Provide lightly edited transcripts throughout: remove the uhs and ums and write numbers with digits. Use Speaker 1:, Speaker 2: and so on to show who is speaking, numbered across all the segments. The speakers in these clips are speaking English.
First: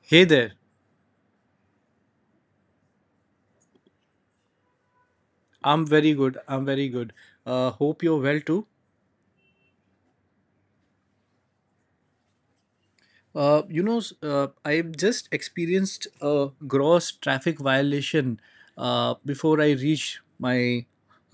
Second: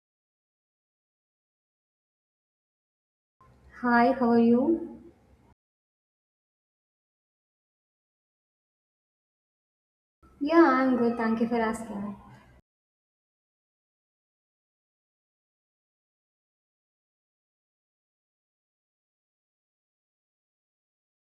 Speaker 1: Hey there.
Speaker 2: Hi, how are you?
Speaker 1: I'm very good. I'm very good. Hope you're well too.
Speaker 2: Yeah, I'm good. Thank you for asking.
Speaker 1: I've just experienced a gross traffic violation before I reached my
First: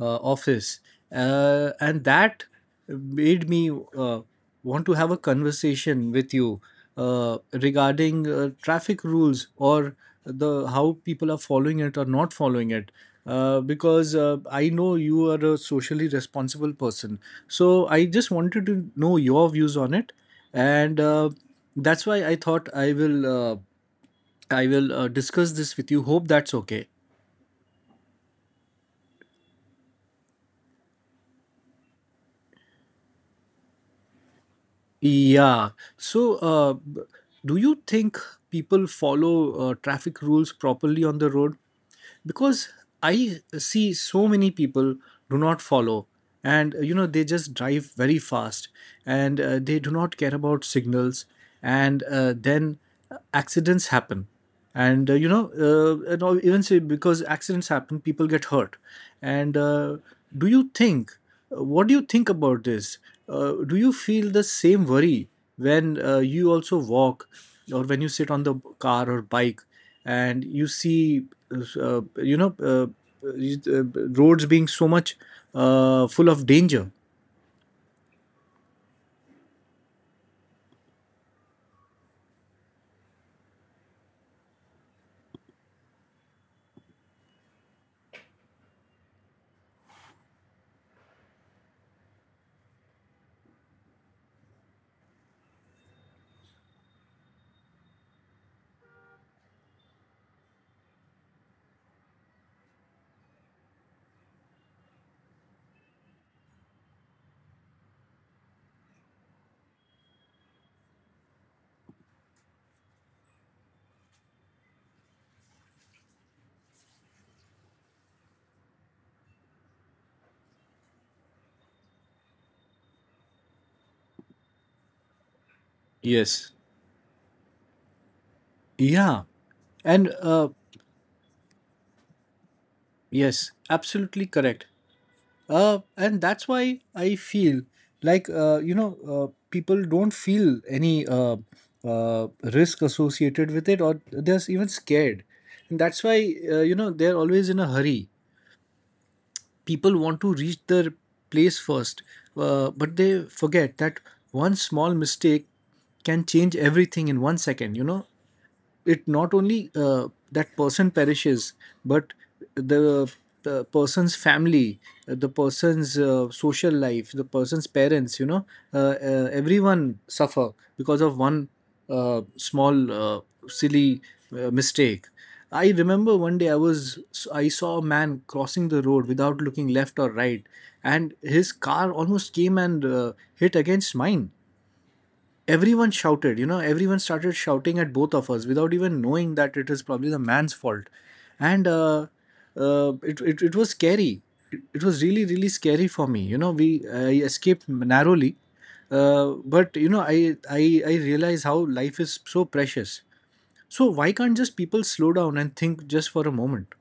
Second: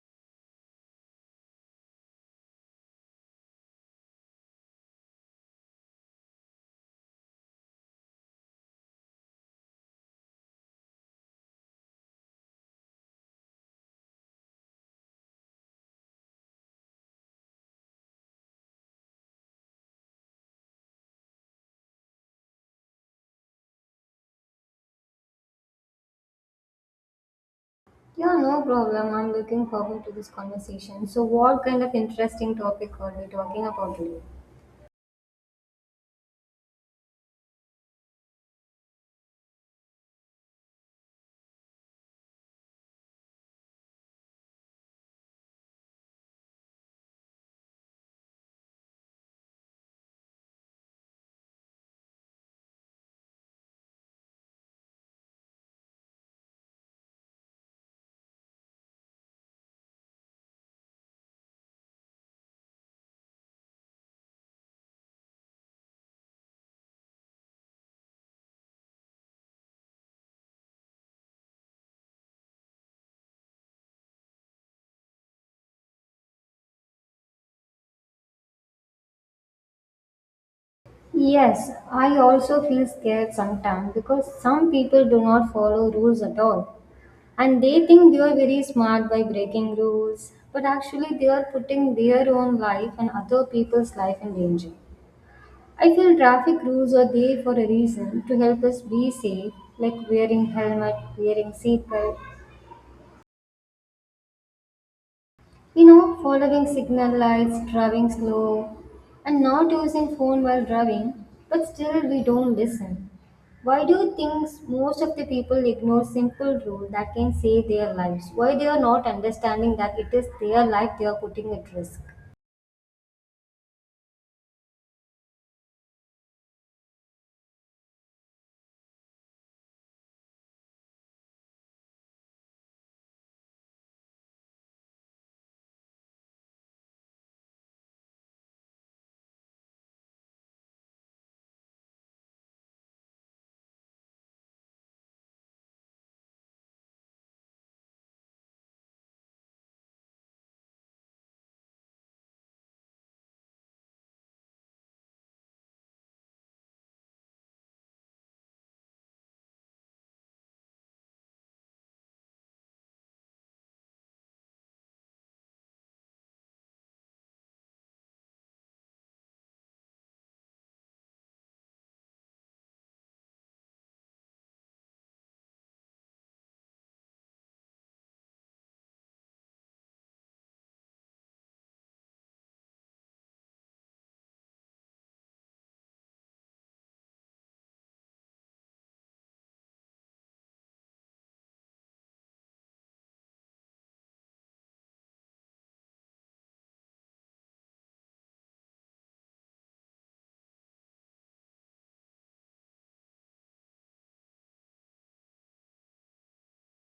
Speaker 1: office, and that made me uh, want to have a conversation with you regarding traffic rules or the how people are following it or not following it. Because I know you are a socially responsible person, so I just wanted to know your views on it, and. That's why I thought I will discuss this with you. Hope that's okay.
Speaker 2: Yeah, no problem. I'm looking forward to this conversation. So, what kind of interesting topic are we talking about today?
Speaker 1: Yeah. So, do you think people follow traffic rules properly on the road? Because I see so many people do not follow, and you know, they just drive very fast, and they do not care about signals, and then accidents happen. And you know and all- even say because accidents happen people get hurt and do you think what do you think about this? Do you feel the same worry when you also walk or when you sit on the car or bike and you see uh, you know uh, you- uh, roads being so much full of danger?
Speaker 2: Yes, I also feel scared sometimes because some people do not follow rules at all. And they think they are very smart by breaking rules, but actually, they are putting their own life and other people's life in danger. I feel traffic rules are there for a reason to help us be safe, like wearing helmet, wearing seatbelt, you know, following signal lights, driving slow, and not using phone while driving, but still we don't listen. Why do you think most of the people ignore simple rule that can save their lives? Why they are not understanding that it is their life they are putting at risk?
Speaker 1: Yes. yeah and uh, yes, absolutely correct. And that's why I feel like people don't feel any uh, risk associated with it, or they're even scared. And that's why you know, they're always in a hurry. People want to reach their place first, but they forget that one small mistake can change everything in one second. You know, it not only that person perishes but the, the person's family, the person's social life, the person's parents, you know, everyone suffer because of one small silly mistake. I remember one day I was I saw a man crossing the road without looking left or right and his car almost came and hit against mine. Everyone shouted, you know, everyone started shouting at both of us without even knowing that it is probably the man's fault. And it was scary. It was really, really scary for me. You know, we I escaped narrowly. But, you know, I realize how life is so precious. So why can't just people slow down and think just for a moment?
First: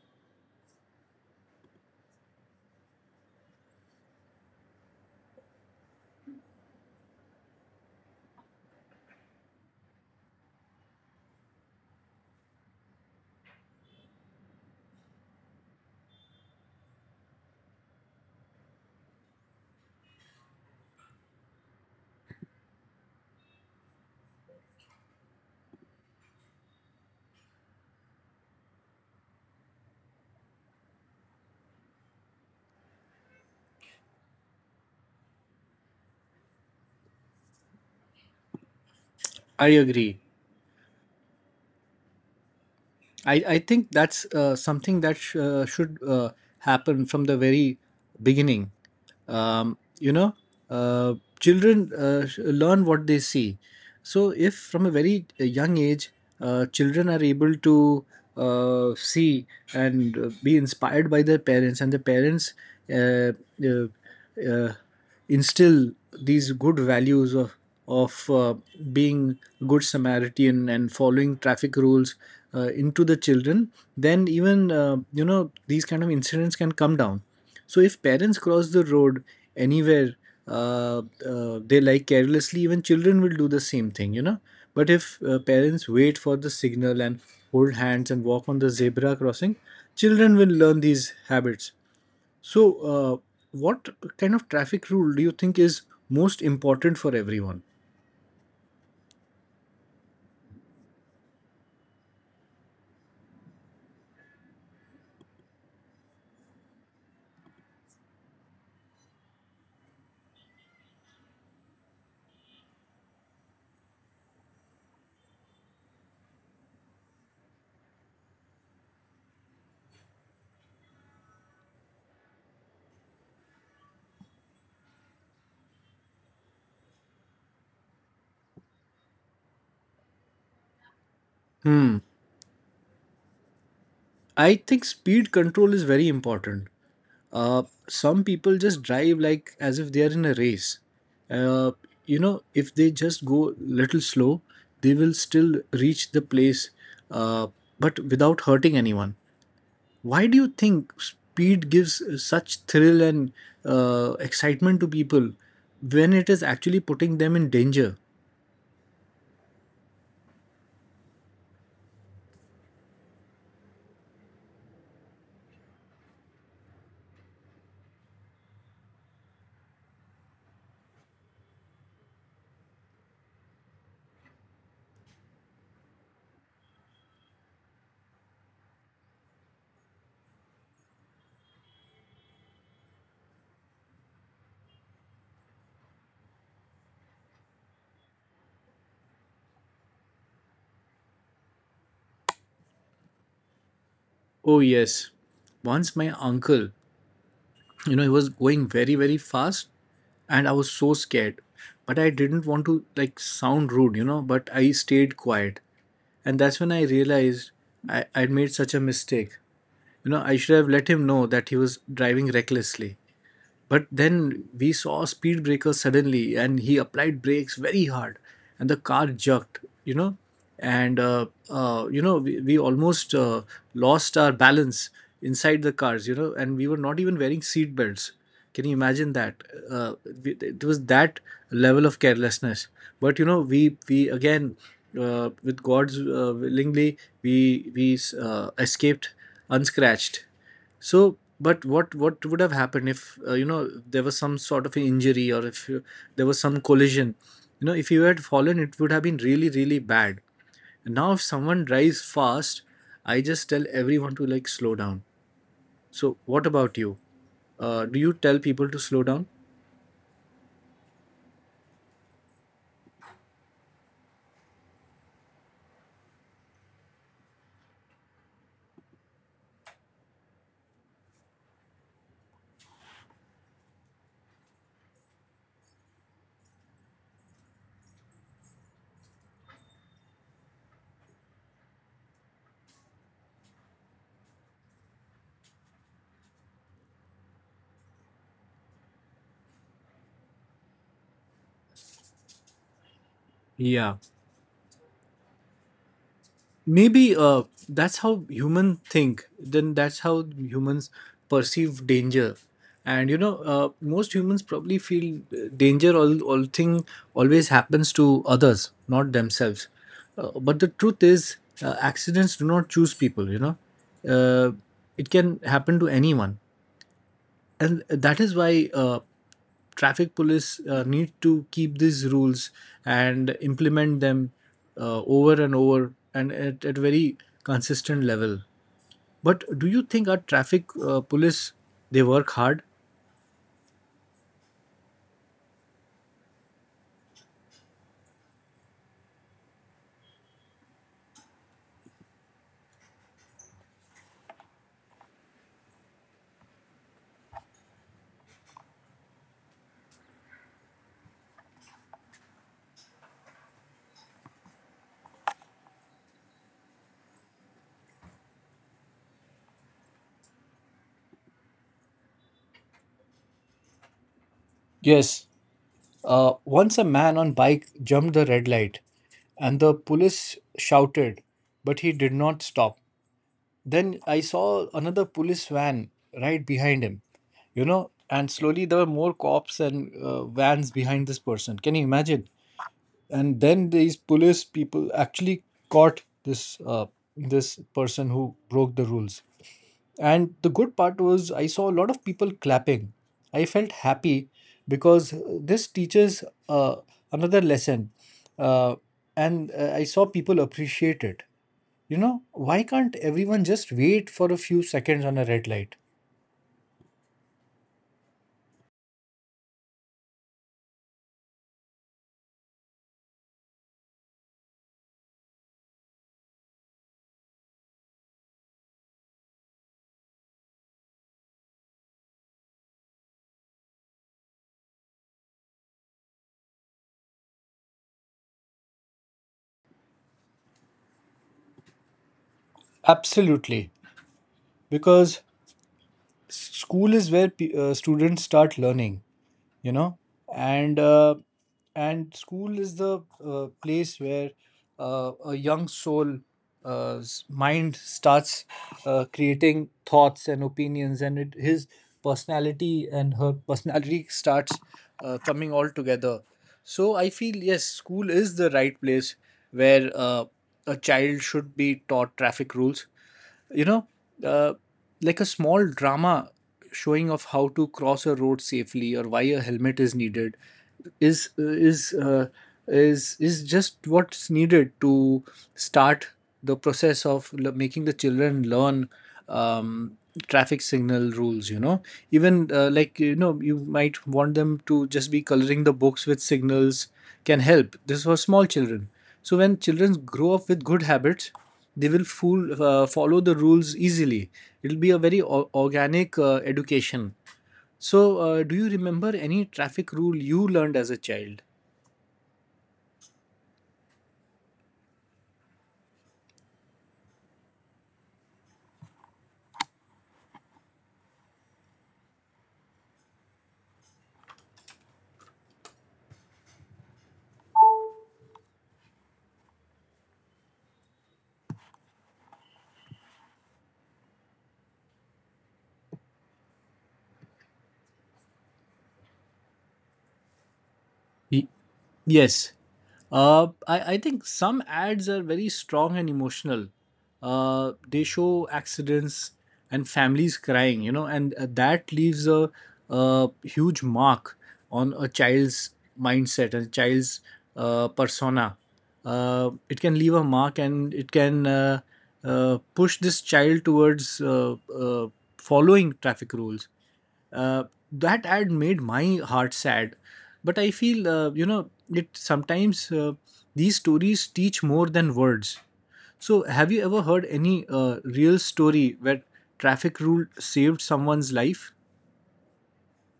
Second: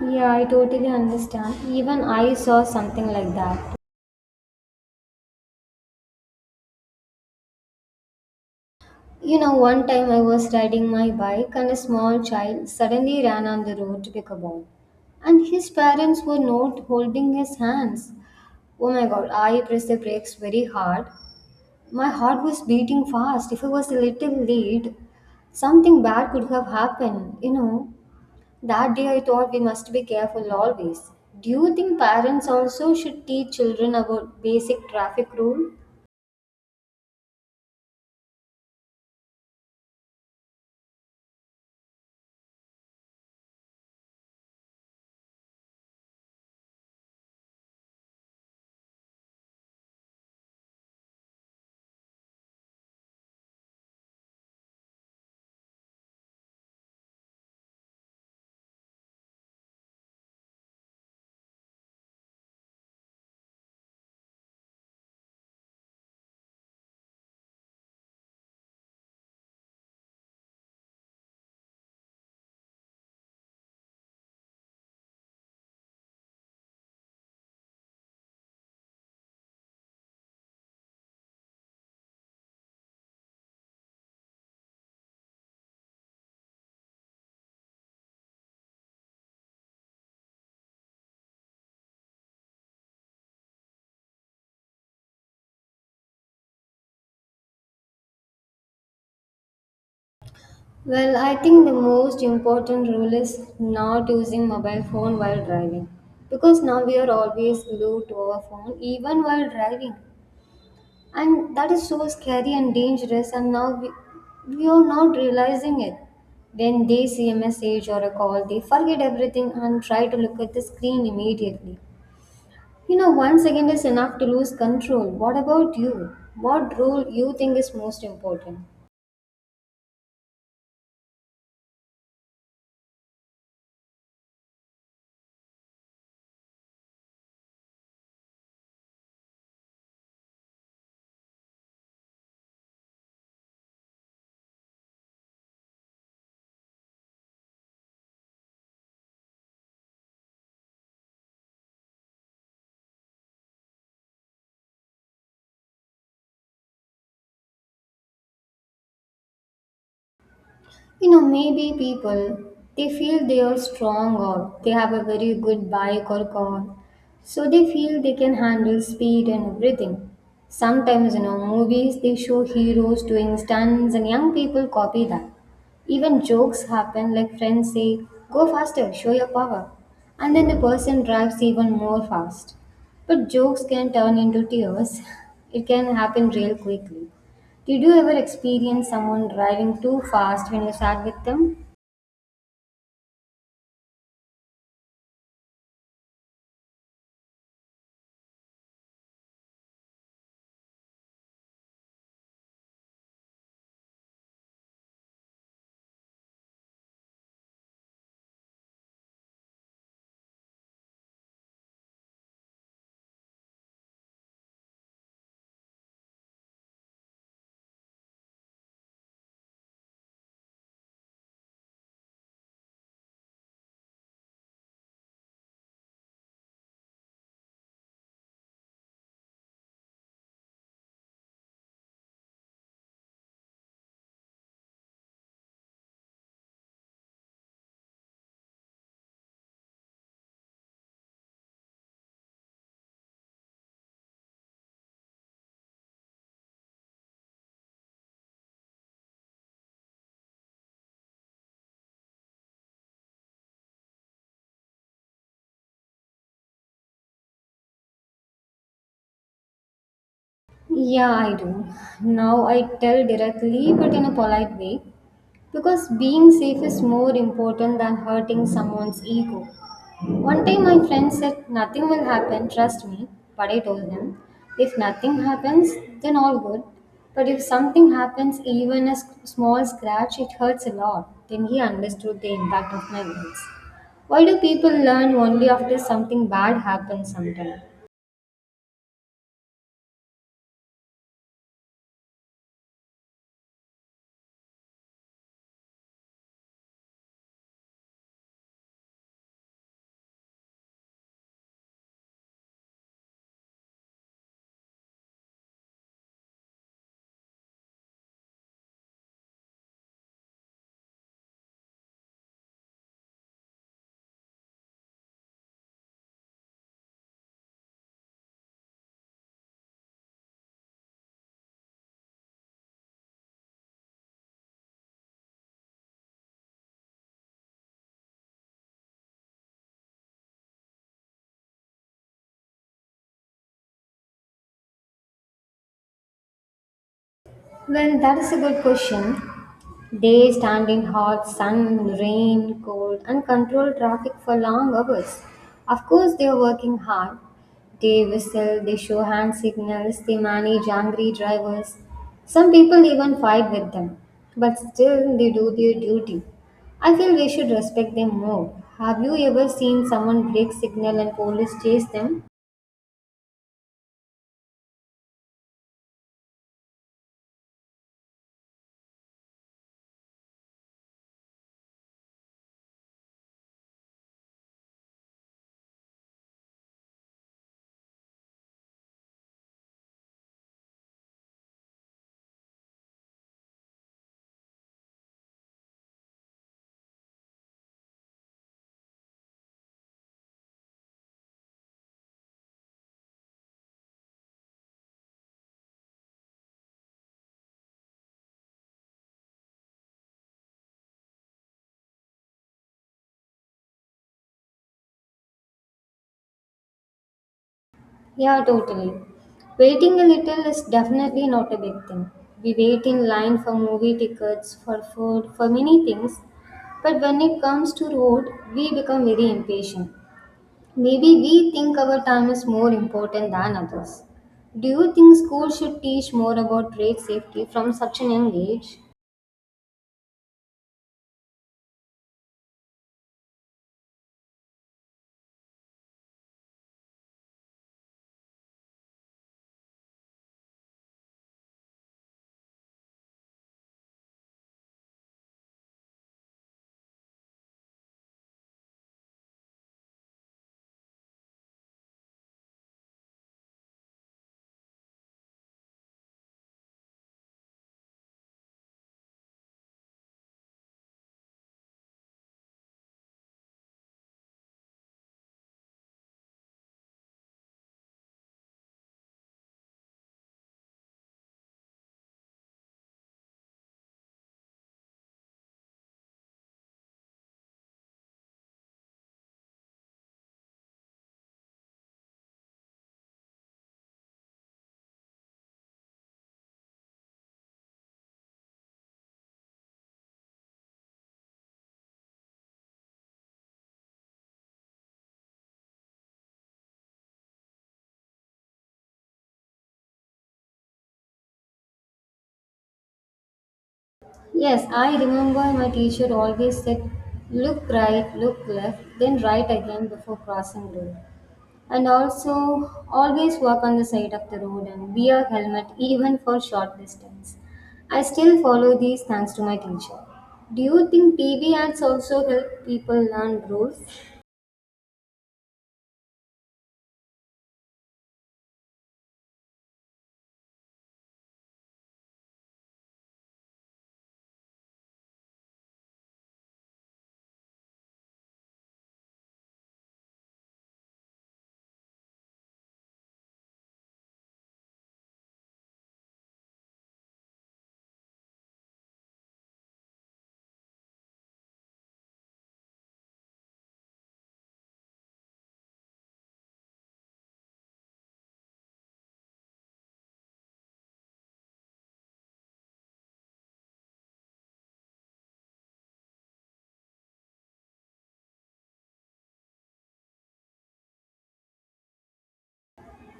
Speaker 2: Yeah, I totally understand. Even I saw something like that. You know, one time I was riding my bike and a small child suddenly ran on the road to pick a ball. And his parents were not holding his hands. Oh my god, I pressed the brakes very hard. My heart was beating fast. If I was a little late, something bad could have happened. You know, that day I thought we must be careful always. Do you think parents also should teach children about basic traffic rule?
Speaker 1: I agree. I think that's something that should happen from the very beginning. You know, children learn what they see. So, if from a very young age, children are able to see and be inspired by their parents, and the parents uh, uh, uh, instill these good values of of uh, being good Samaritan and following traffic rules into the children, then even you know, these kind of incidents can come down. So if parents cross the road anywhere uh, they like carelessly, even children will do the same thing, you know. But if parents wait for the signal and hold hands and walk on the zebra crossing, children will learn these habits. So, what kind of traffic rule do you think is most important for everyone?
Speaker 2: Well, I think the most important rule is not using mobile phone while driving because now we are always glued to our phone even while driving and that is so scary and dangerous and now we are not realizing it. When they see a message or a call, they forget everything and try to look at the screen immediately. You know, 1 second is enough to lose control. What about you? What rule you think is most important?
Speaker 1: Hmm. I think speed control is very important. Some people just drive like as if they are in a race. Uh, you know, if they just go little slow, they will still reach the place, uh, but without hurting anyone. Why do you think speed gives such thrill and excitement to people when it is actually putting them in danger?
Speaker 2: You know, maybe people they feel they are strong or they have a very good bike or car, so they feel they can handle speed and everything. Sometimes, you know, movies they show heroes doing stunts and young people copy that. Even jokes happen like friends say, "Go faster, show your power." And then the person drives even more fast. But jokes can turn into tears. It can happen real quickly. Did you ever experience someone driving too fast when you sat with them?
Speaker 1: Oh, yes. Once my uncle, you know, he was going very, very fast and I was so scared. But I didn't want to like sound rude, you know, but I stayed quiet. And that's when I realized I'd made such a mistake. You know, I should have let him know that he was driving recklessly. But then we saw a speed breaker suddenly, and he applied brakes very hard, and the car jerked, you know. And, you know, we almost lost our balance inside the cars, you know, and we were not even wearing seat belts. Can you imagine that? Uh, it was that level of carelessness. But, you know, we again, with God's willingly, we escaped unscratched. So, but what would have happened if you know, there was some sort of injury or if you, there was some collision? You know, if you had fallen, it would have been really really bad. Now, if someone drives fast, I just tell everyone to like slow down. So, what about you? Do you tell people to slow down?
Speaker 2: Yeah, I do. Now I tell directly but in a polite way because being safe is more important than hurting someone's ego. One time my friend said, "Nothing will happen, trust me." But I told him, if nothing happens, then all good. But if something happens, even a small scratch, it hurts a lot. Then he understood the impact of my words. Why do people learn only after something bad happens sometimes?
Speaker 1: Yeah. Maybe that's how humans think, then that's how humans perceive danger. And you know, most humans probably feel danger all thing always happens to others, not themselves. But the truth is accidents do not choose people, you know. uh, it can happen to anyone, and that is why traffic police need to keep these rules and implement them over and over and at very consistent level. But do you think our traffic police, they work hard?
Speaker 2: Well, that is a good question. They stand in hot sun, rain, cold, and controlled traffic for long hours. Of course, they are working hard. They whistle, they show hand signals, they manage angry drivers. Some people even fight with them. But still, they do their duty. I feel we should respect them more. Have you ever seen someone break signal and police chase them?
Speaker 1: Yes, once a man on bike jumped the red light, and the police shouted, but he did not stop. Then I saw another police van right behind him, you know, and slowly there were more cops and vans behind this person. Can you imagine? And then these police people actually caught this person who broke the rules. And the good part was I saw a lot of people clapping. I felt happy because this teaches uh, another lesson, uh, and I saw people appreciate it. You know, why can't everyone just wait for a few seconds on a red light?
Speaker 2: Yeah, totally. Waiting a little is definitely not a big thing. We wait in line for movie tickets, for food, for many things. But when it comes to road, we become very impatient. Maybe we think our time is more important than others. Do you think school should teach more about road safety from such an young age?
Speaker 1: Absolutely. Because school is where students start learning. You know, and and school is the place where a young mind starts creating thoughts and opinions, and his personality and her personality starts coming all together. So I feel yes, school is the right place where a child should be taught traffic rules, you know, uh, like a small drama showing of how to cross a road safely or why a helmet is needed is is uh, is just what's needed to start the process of making the children learn um, traffic signal rules, you know. Even like, you know, you might want them to just be coloring the books with signals. Can help. This is for small children. So when children grow up with good habits, they will follow the rules easily. It will be a very organic education. So, do you remember any traffic rule you learned as a child?
Speaker 2: Yes, I remember my teacher always said, look right, look left, then right again before crossing road. And also, always walk on the side of the road and wear helmet even for short distance. I still follow these thanks to my teacher. Do you think TV ads also help people learn rules?
Speaker 1: Yes. I think some ads are very strong and emotional. They show accidents and families crying, you know, and that leaves a huge mark on a child's mindset and child's persona. It can leave a mark, and it can push this child towards following traffic rules. Uh, that ad made my heart sad, but I feel you know, it sometimes, these stories teach more than words. So, have you ever heard any real story where traffic rule saved someone's life?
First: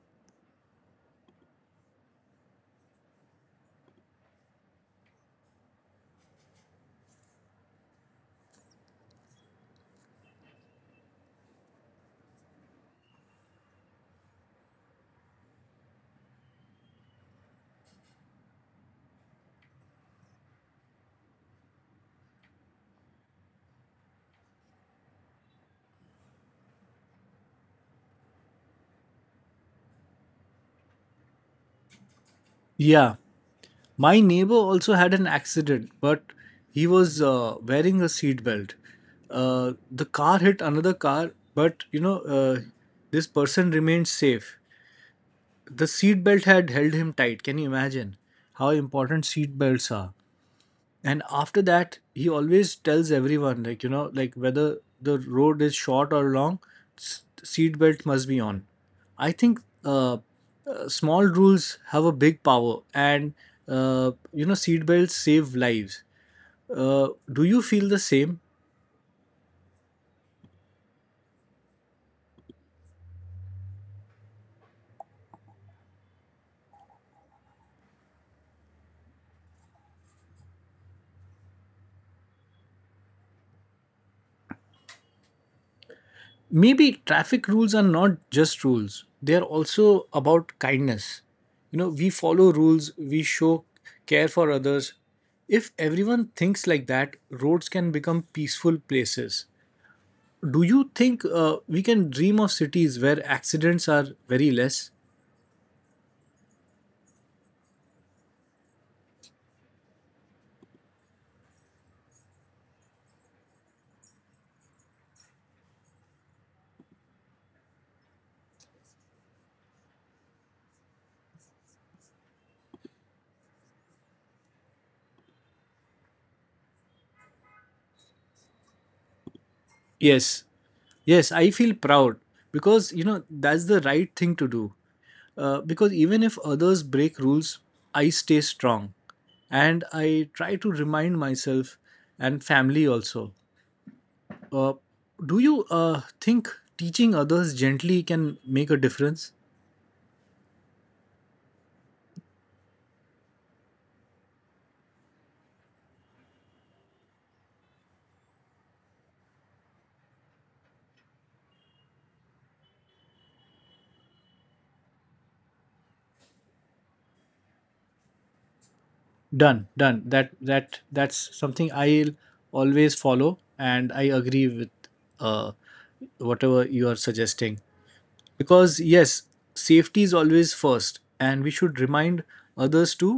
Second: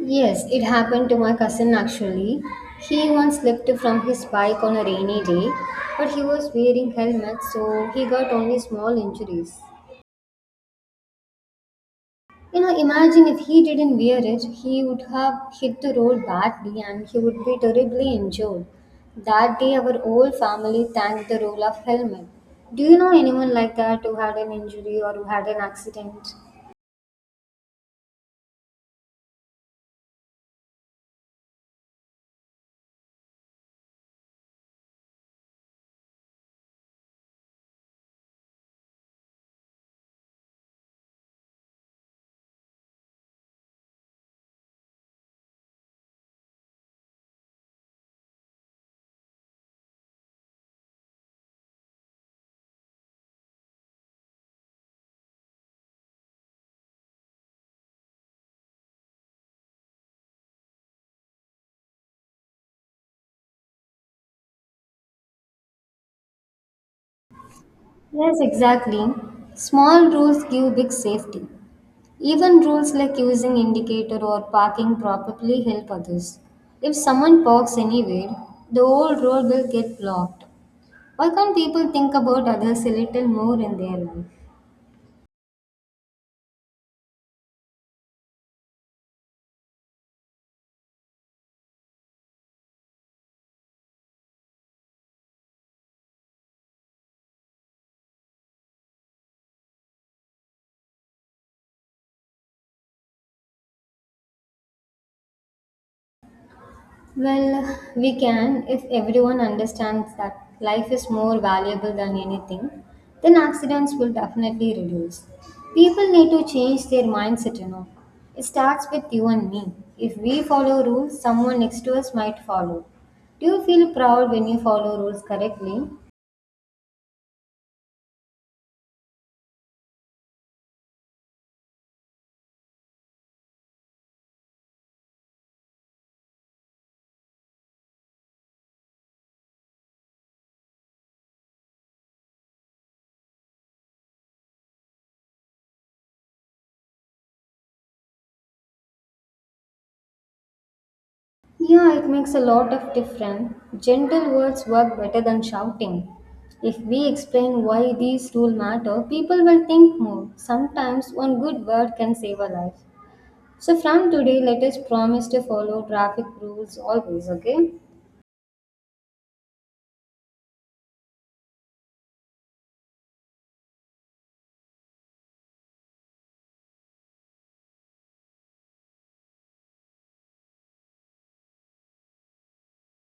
Speaker 2: Yes, it happened to my cousin actually. He once slipped from his bike on a rainy day, but he was wearing helmet so he got only small injuries. You know, imagine if he didn't wear it, he would have hit the road badly and he would be terribly injured. That day, our whole family thanked the role of helmet. Do you know anyone like that who had an injury or who had an accident?
Speaker 1: Yeah, my neighbor also had an accident, but he was wearing a seatbelt. The car hit another car, but you know, this person remained safe. The seat belt had held him tight. Can you imagine how important seat belts are? And after that, he always tells everyone, like, you know, like whether the road is short or long, seat belt must be on. I think small rules have a big power, and you know, seat belts save lives. Do you feel the
Speaker 2: Yes,
Speaker 1: same?
Speaker 2: exactly. Small rules give big safety. Even rules like using indicator or parking properly help others. If someone parks anywhere, the whole road will get blocked. Why can't people think about others a little more in their life?
Speaker 1: Maybe traffic rules are not just rules, they are also about kindness. You know, we follow rules, we show care for others. If everyone thinks like that, roads can become peaceful places. Do you think we can dream of cities where accidents are very less?
Speaker 2: Well, we can if everyone understands that life is more valuable than anything, then accidents will definitely reduce. People need to change their mindset, you know. It starts with you and me. If we follow rules, someone next to us might follow. Do you feel proud when you follow rules correctly?
Speaker 1: Yes. Yes, I feel proud because you know that's the right thing to do. Because even if others break rules, I stay strong and I try to remind myself and family also. Uh, do you think teaching others gently can make a difference?
Speaker 2: Yeah, it makes a lot of difference. Gentle words work better than shouting. If we explain why these rules matter, people will think more. Sometimes one good word can save a life. So from today, let us promise to follow traffic rules always, okay?
Speaker 1: Done, done. That's something I'll always follow, and I agree with uh, whatever you are suggesting. Because yes, safety is always first and we should remind others too,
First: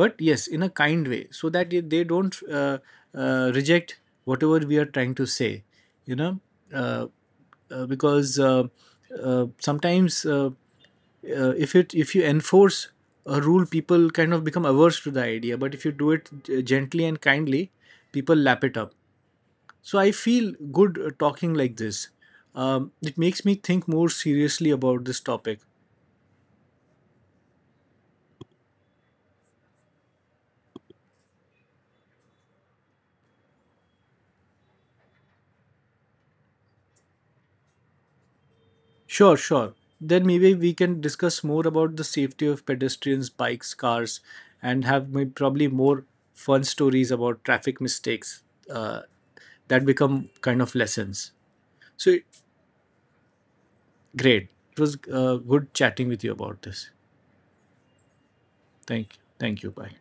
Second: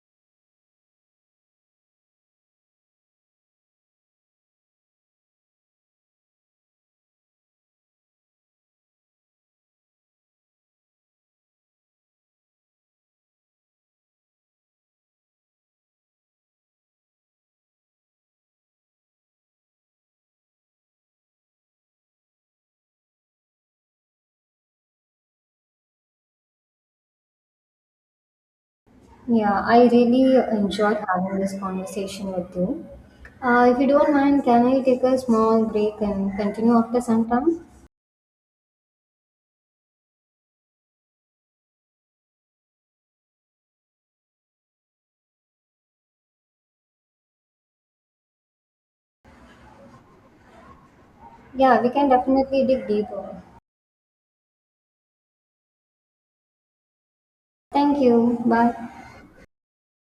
Speaker 1: but yes, in a kind way so that they don't reject whatever we are trying to say, you know. Uh, because sometimes If it if you enforce a rule, people kind of become averse to the idea, but if you do it gently and kindly, people lap it up. So I feel good talking like this. It makes me think more seriously about this topic.
Speaker 2: Yeah, I really enjoyed having this conversation with you. If you don't mind, can I take a small break and continue after some time?
Speaker 1: Sure, sure. Then maybe we can discuss more about the safety of pedestrians, bikes, cars, and have probably more fun stories about traffic mistakes uh, that become kind of lessons.
Speaker 2: Yeah, we can
Speaker 1: So
Speaker 2: definitely dig deeper.
Speaker 1: great. It was good chatting with you about this.
Speaker 2: Thank you. Bye.
Speaker 1: Thank you. Thank you. Bye.